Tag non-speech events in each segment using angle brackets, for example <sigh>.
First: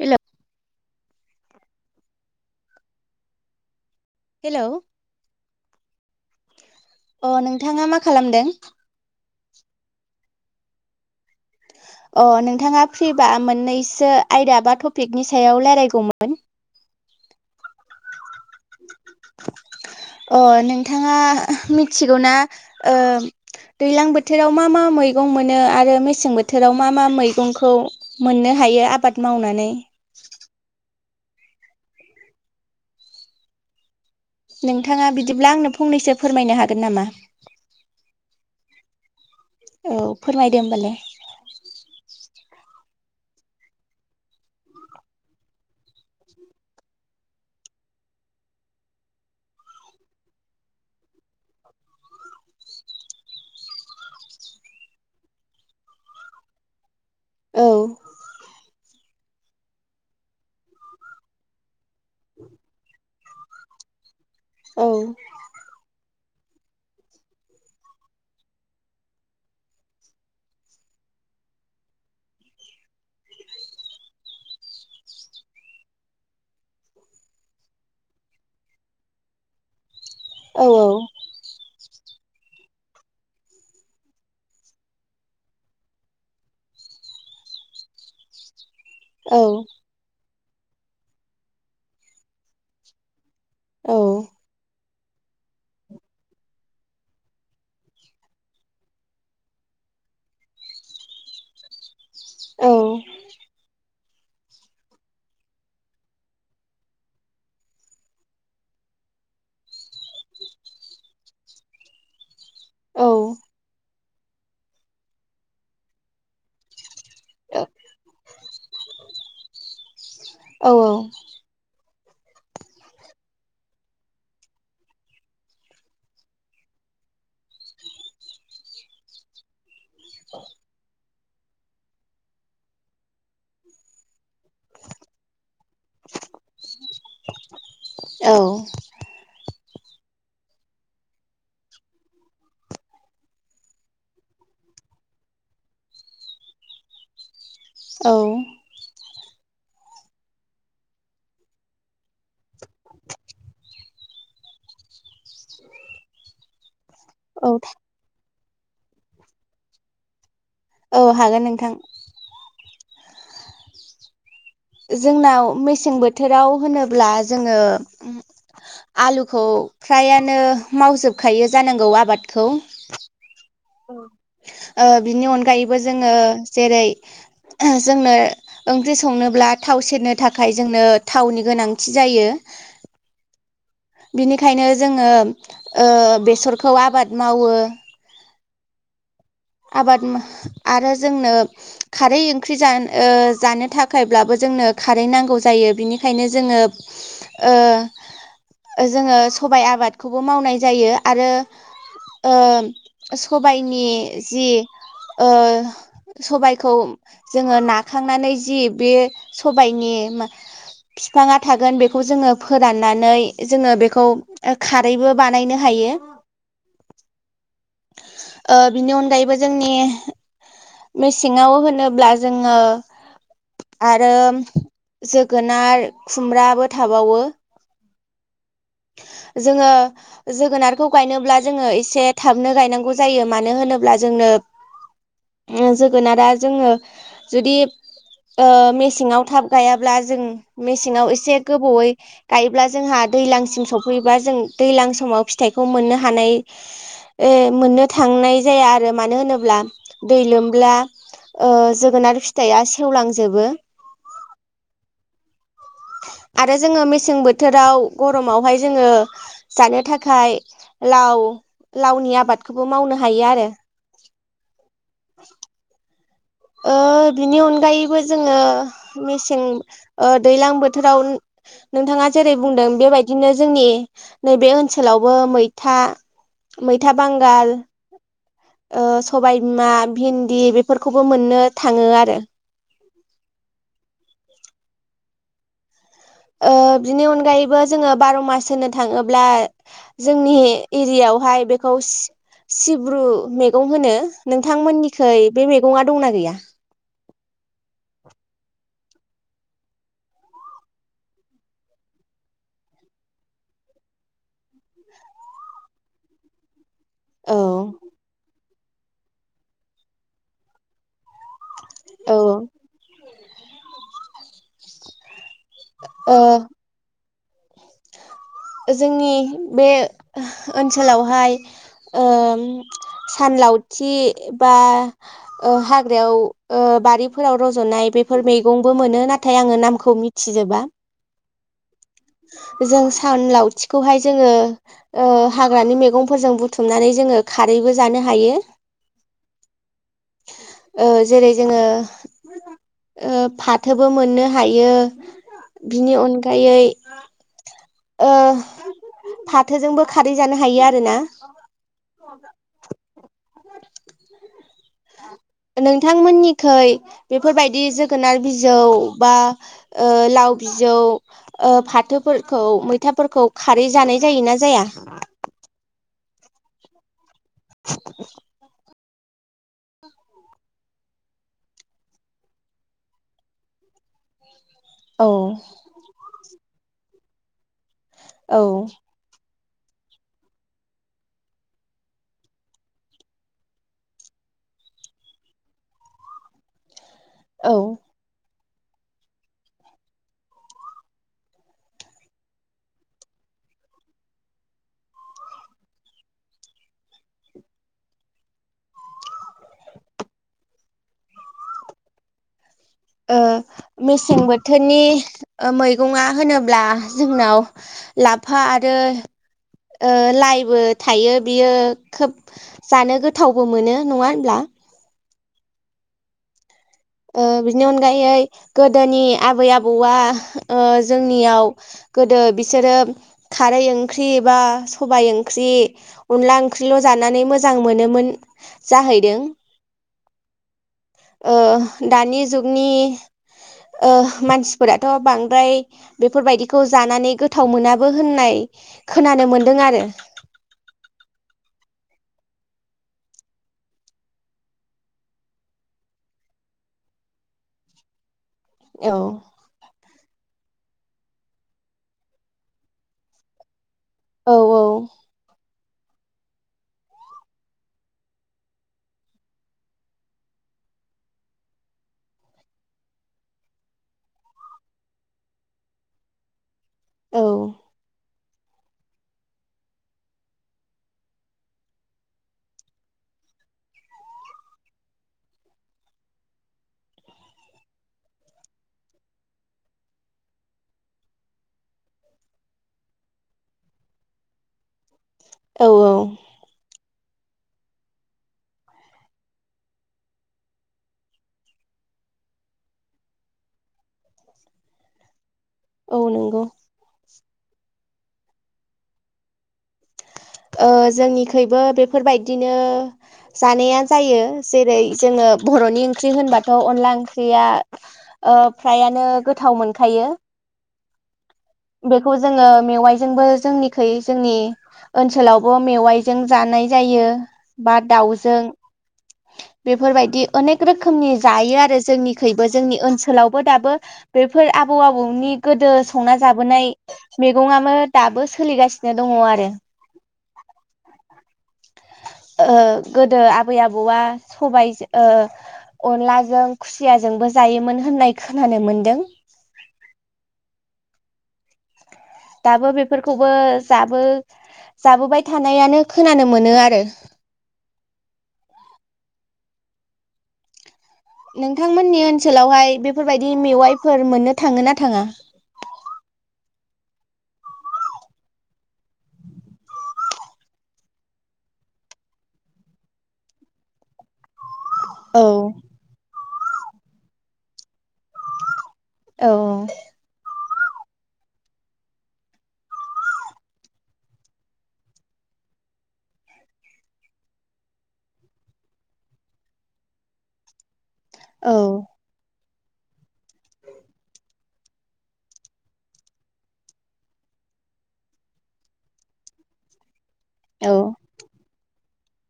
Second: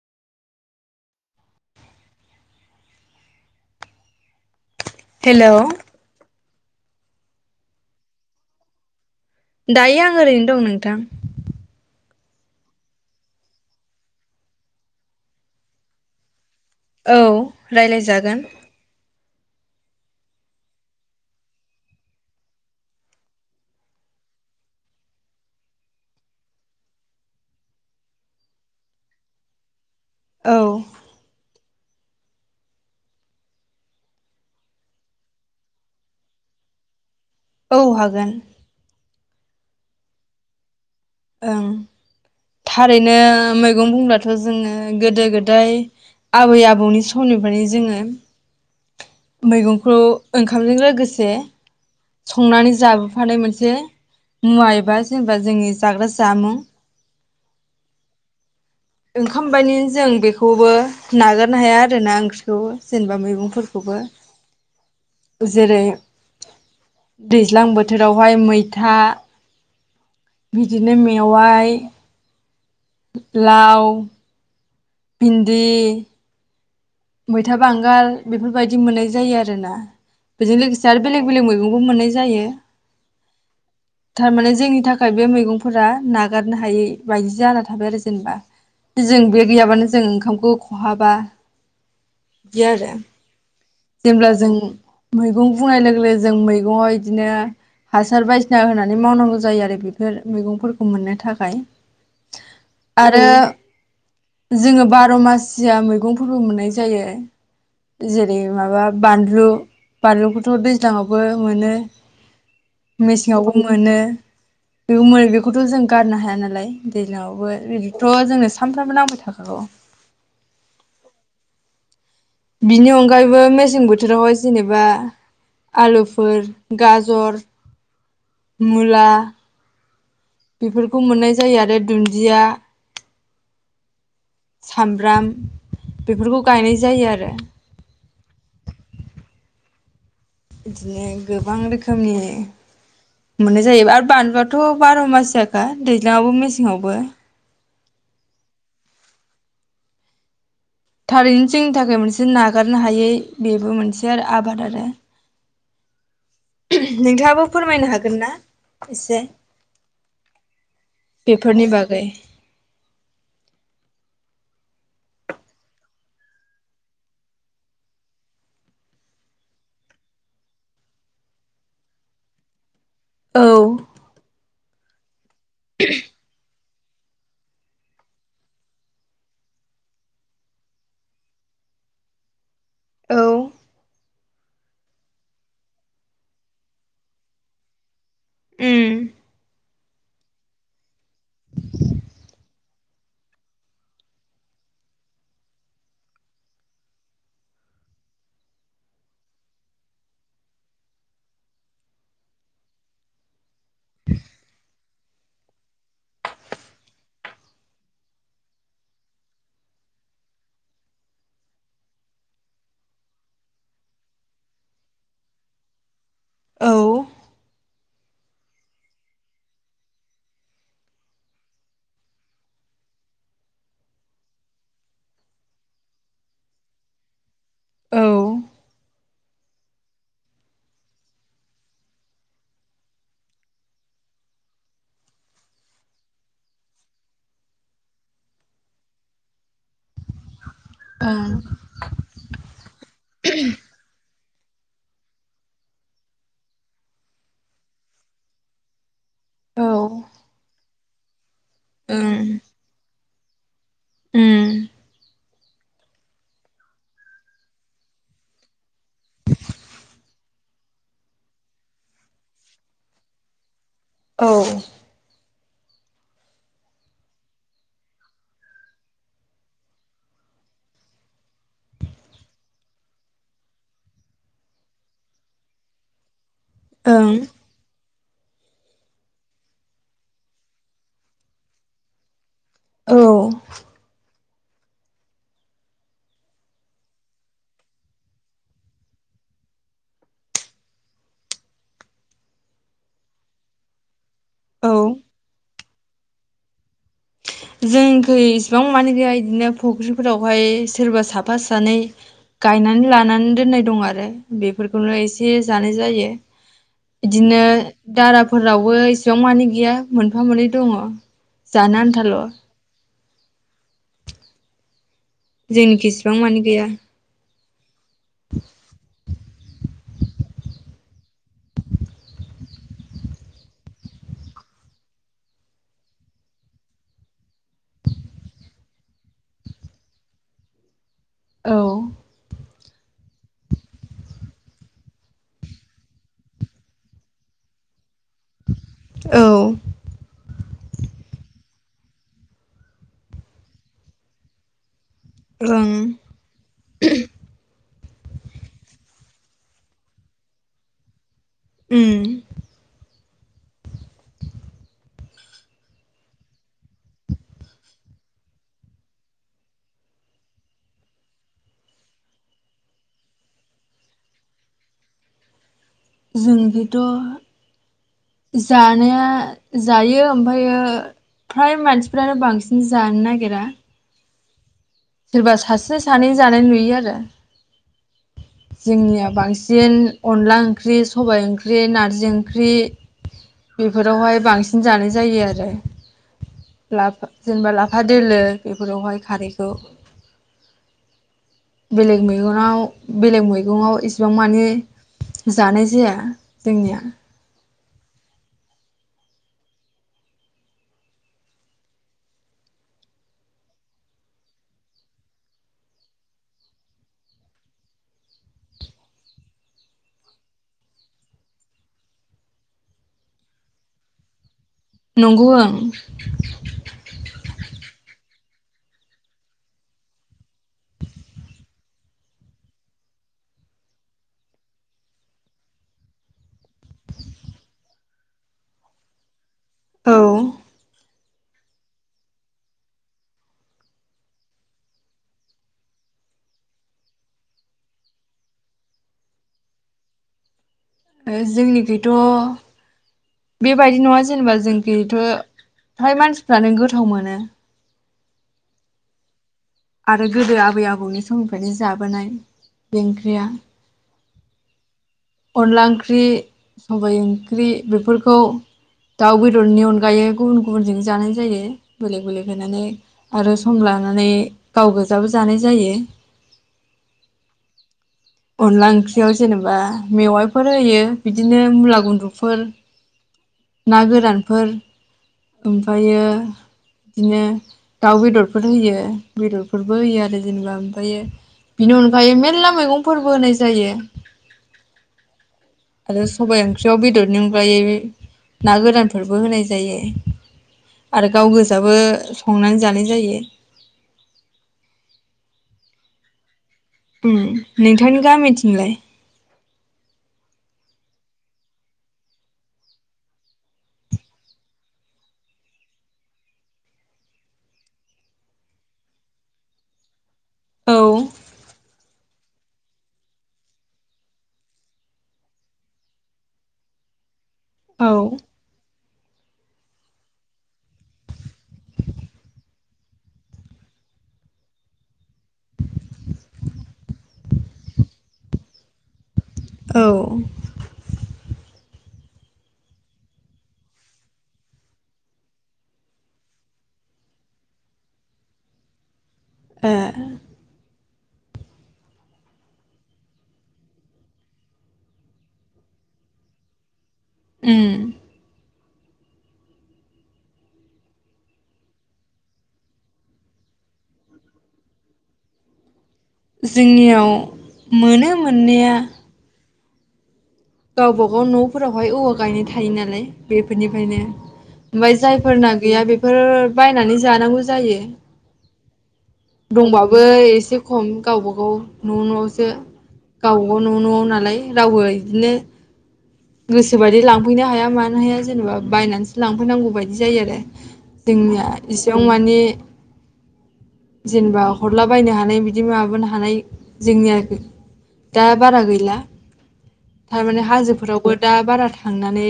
हेल' hello hello अ नोंथाङा मा खालामदों दायो आं ओरैनो दं नोंथां अ नोंथाङा फ्रिबा मोननैसो आयदा बा टपिकनि सायाव रायलायगौमोन औ रायलायजागोन अ नोंथाङा मिथिगौना ओ दैलां बोथोराव मा मा मैगं मोनो आरो मेसें बोथोराव मा मा मैगंखौ मोननो हायो आबाद मावनानै औ नोंथाङा बिदिब्ला आंनो फंनैसो फोरमायनो हागोन नामा औ हागोन औ फोरमायदो होमबालाय ओं थारैनो मैगं बुंब्लाथ' जोङो गोदो गोदाय आबै आबौनि समनिफ्रायनो जोङो मैगंखौ ओंखामजों लोगोसे संनानै जाबोफानाय मोनसे मुवा एबा जेनेबा जोंनि जाग्रा जामुं औ ओंखाम बानि जों बेख खौबो नागारनो हाया आर ना ओंख्रिखौ जेनेबा मैगंफोरखौबो औ जेरै दैज्लां बोथोरावहाय मैथा बिदिनो मेवाइ लाउ भिन्दि मैथा बांगाल बेफोरबायदि मोननाय जायो आरोना बेजों औ लोगोसे आरो बेलेग बेलेग मैगं बो मोननाय जायो थारमाने जोंनि थाखाय बे मैगंफोरा नागारनो हायै बायदि जाना थाबाय आरो जेनबा जों औ बे गैयाबानो जों ओंखामखौ खहाबा इदि आरो औ जेब्ला जों मैगं बुंनाय लोगो लोगो जों मैगङाव इदिनो हासार बायसिना होनानै मावनांगौ जायो आरो बेफोर मैगंफोरखौ मोननो थाखाय। औ आरो जोङो बार' मासिया मैगंफोरबो मोननाय जायो जे रै माबा बानलु बानलुखौथ' दैज्लाङावबो मोनो औ मेसेङावबो मोनो बे मै बेखौथ' जों गारनो हाया नालाय दैज्लां आवबो बिदिथ' जोंनो सामफ्रामबो नांबाय थाखागौ। बिनि अनगायैबो मेसें बोथोरावहाय जेनेबा आलुफोर गाजर मुला बिफोरखौ मोननाय जायो आरो दुन्दिया सामब्राम बेफोरखौ गायनाय जायो आरो औ। इदिनो गोबां रोखोमनि मोननाय जायो आरो बानलुआथ' बार' मासियाखा दैज्लाङावबो मेसेंआवबो औ। थारैनो जोंनि थाखोय मोनसे नागारनो हायै बेबो मोनसे आरो आबाद आरो नोंथाङाबो औ फोरमायनो हागोन ना? इसे औ हागोन नोंथां बेफोरनि बागै जोंनाव मेसें बोथोराव होनोब्ला जोङो उम आलुखौ फ्रायानो मावजोबखायो जानांगौ आबादखौ औ ओ बिनि अन गायैबो जोङो जेरै जोंनो ओंख्रि संनोब्ला थाव सेरनो थाखाय जोंनो थावनि गोनांथि जायो। <inaudible> बिनिखायनो जोङो ओ बेसरखौ आबाद मावो। उम आबाद मा आरो जोंनो खारै ओंख्रि जान ओ जानो थाखायब्लाबो जोंनो खारै नांगौ जायो बिनिखायनो जोङो ओ जोङो सबाय आबादखौबो मावनाय जायो आरो ओ स' बाइनि ओ सबायखौ जोङो नाखांनानै जि बे सबायनि फिफाङा थागोन बेखौ जोङो फोराननानै जोङो बेखौ खारैबो बानायनो हायो। औ। ओ बिनि अनगायैबो जोंनि मेसेङाव होनोब्ला जोङो आरो जोगोनार खुमब्राबो थाबावो औ ओं जोङो जोगोनारखौ गायनोब्ला जोङो एसे थाबनो गनांगौ जायो मानो होनोब्ला जोंनो जोगोनारा जोङो जुदि ओ मेसेंआव थाब गाया अब्ला जों मेसेंयाव एसे गोबावै गायब्ला जोंहा दैलांसिम सफैबा जों दैलां समाव फिथाइखौ मोननो हानाय ओ मोननो थांनाय जाया आरो। मानो होनोब्ला औ ओं दै लोमब्ला ओ जोगोनार उम फिथाइया सेवलां जोबो आरो जोङो मेसें बोथोराव गरमावहाय जोङो जानो थाखाय लाव लावनि आबादखौबो मावनो हायो आरो औ <unintelligible> ओ बिनि अनगायैबो जोङो मेसें ओ दैलां बोथोराव नोंथाङा जेरै बुंदों बेबायदिनो जोंनि नैबे ओनसोलावबो मैथा मैथा ओं बांगाल ओ सबाय बिमा भिन्दि बेफोरखौ बो मोननो थाङो आरो औ ओ बिनि अनगायैबो जोङो बार' मास होनो थाङोब्ला जोंनि एरियायावहाय बेखौ सि सिब्रु मैगं होनो औ नोंथांमोननिखै बे मैगंया दंना गैया <unintelligible> जोंखै इसेबां बिफांयानो गैया इदिनो फुख्रिफोरावहाय सोरबा साफा सानै गायनानै लानानै दोननाय दं आरो बेफोरखौनो एसे जानाय जायो औ इदिनो दाराफोरावबो इसेबां मानि गैया मोनफा मोननै दङ जानो औ आनथाल' जोंनिखि इसिबां ओ मानि गैया जोंनि बे ओनसोलावहाय ओम सानलावथि बा ओ हाग्रायाव ओ बारिफोराव रज'नाय बेफोर मैगंबो मोनो नाथाय आङो नामखौ मिथिजोबा औ जों सान लावथिखौहाय जोङो ओ हाग्रानि मैगंफोरजों बुथुमनानै जोङो खारैबो जानो हायो औ ओ जेरै जोङो ओ फाथोबो मोननो हायो बिनि अनगायै ओ फाथोजोंबो खारै जानो हायो आरोना उम नोंथां मोननिखै बेफोरबायदि जोगोनार बिजौ बा ओ लाव बिजौ ओ फाथोफोरखौ मैथाफोरखौ खारै जानाय जायोना जाया जोंहैथ' जा नाया जायो ओमफ्रायो फ्राय मानसिफ्रानो बांसिन जानो नागिरा औ सोरबा सासे सानै जानाय नु यो आरो जोंनिया बां सिन अनला ओंख्रि सबाइ ओंख्रि नारजि ओंख्रि बेफोरावहाय बांसिन जानाय जायो आरो ला जेनेबा ओ लाफा दोलो बेफोरावहाय खारैखौ बेलेग मैगंआव बेलेग मैगङाव इसिबां माने जानाय जाया जोंनिया ओ मेसें बोथोरनि ओ मैगङा होनोब्ला जोंनाव लाफा आरो लाइबो थायो बियो खोब जानो गोथावबो मोनो नङा होनब्ला नंगौ ओं ओ बिनि अनगायै गोदोनि आबै आबौआ ओ जोंनियाव गोदो बिसोरो खारै ओंख्रि बा सबाय ओंख्रि अनला ओंख्रिल' जानानै मोजां मोनोमोन जाहैदों औ ओ दानि जुगनि ओ मानसिफोराथ' बांद्राय बेफोरबायदिखौ जानानै गोथाव मोनाबो होननाय खोनानो मोनदों आरो ओ जोंनिखैथ' बेबायदि नङा जेनेबा जोंखिथ' फ्राय मानसिफ्रानो गोथाव मोनो औ आरो गोदो आबै आबौनि समनिफ्रायनो जाबोनाय बे ओंख्रिया औ औ अनला ओंख्रि सबाय ओंख्रि बेफोरखौ दाउ बेदरनि अनगायै गुबुन गुबुनजों जानाय जायो बेलेक बेलेक होनानै आरो सम लानानै गाव गोजाबो जानाय जायो औ अनला ओंख्रियाव जेनेबा मेवाइफोर होयो बिदिनो मुला गुनद्रुफोर ना गोरानफोर ओमफ्रायो बिदिनो दाउ बेदरफोर होयो बेदरफोरबो होयो आरो जेनेबा ओमफ्रायो बिनि अनगायै मेरला मैगं फोरबो होनाय जायो औ आरो सबाय ओंख्रियाव बेदर नि अनगायै ना गोरानफोरबो होनाय जायो आरो गाव गोजाबो संनानै जानाय जायो औ नंगौ उम नों थांनि गामिथिंलाय ओ जोंनिखुइबो बेफोरबायदिनो जानाया जायो जेरै जोङो बर'नि ओंख्रि होनबाथ' अनला ओंख्रिया ओ फ्रायानो गोथाव मोनखायो औ बेखौ जोङो मेवाइजोंबो जोंनिखै जोंनि ओनसोलावबो मेवाइजों जानाय जायो बा औ दाउजों बेफोरबायदि अनेक रोखोमनि जायो आरो जोंनिखुइबो जोंनि ओनसोलावबो दाबो बेफोर आबौ आबौनि गोदो संना जाबोनाय मेगङाबो दाबो सोलिगासिनो दङ आ औ ओ गोदो आबै आबौआ सबायाइ ओ अनलाजों खुसियाजोंबो जायोमोन होननाय खोनानो मोनदों ए दाबो बेफोरखौबो जाबो जाबोबाय थानायानो खोनानो मोनो आरो ओम नोंथांमोननि ओनसोलावहाय बेफोरबायाददि मेवाइफोर मोननो थाङो ना थाङा जोंनियाव मोनो मोननाया गावबा गाव न'फोरावहाय औवा गायनाय थायो नालाय बेफोरनिफ्रायनो ओमफाय औ जायफोरना गैया बेफोर बायनानै जानांगौ जायो औ दंबाबो एसे खम गावबागाव न' न'आवसो गावबाागाव न' न'आव नालाय रावबो बिदिनो गोसोबायदि लांफैनो हाया मानो हाया जेनेबा बायनानैसो लांफैनांगौ बायदि जायो आरो जोंनिया औ एसेयाव माने जेनेबा हरलाबायायनो हानाय बिदि माबानो हानाय जोंनि आरोखि दा बारा गैला थारमाने औ हाजोफोरावबो दा बारा था थांनानै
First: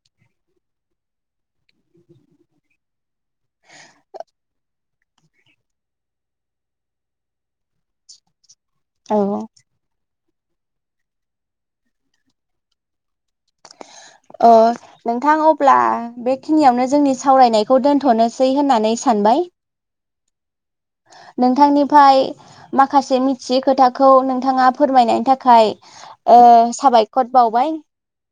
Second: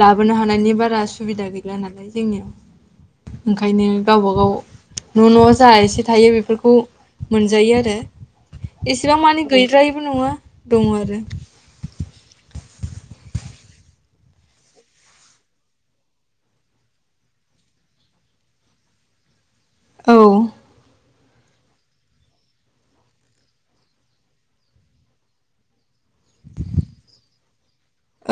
लाबोनो हानायनि बारा सुबिदा गैला नालाय जोंनियाव ओंखायनो गावब गाव न' न' जा एसे थायो बेफोरखौ मोनजायो आरो औ एसेबां मानि गैद्रायि बो नङा दङ आरो अ नोंथां अब्ला बेखिनियावनो जोंनि सावरायनायखौ दोन्थ'नोसै होननानै सानबाय औ नोंथांनिफ्राय माखासे मिथियै खोथाखौ नोंथाङा फोरमायनायनि थाखाय साबायखर बावबाय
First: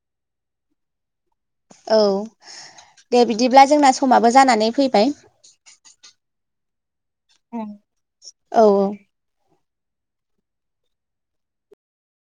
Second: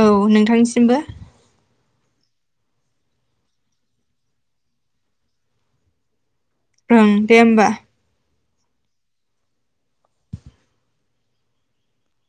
औ नोंथांनिसिमबो औ दे बिदिब्ला जोंना समाबो जानानै फैबाय ओं दे होमबा औ औ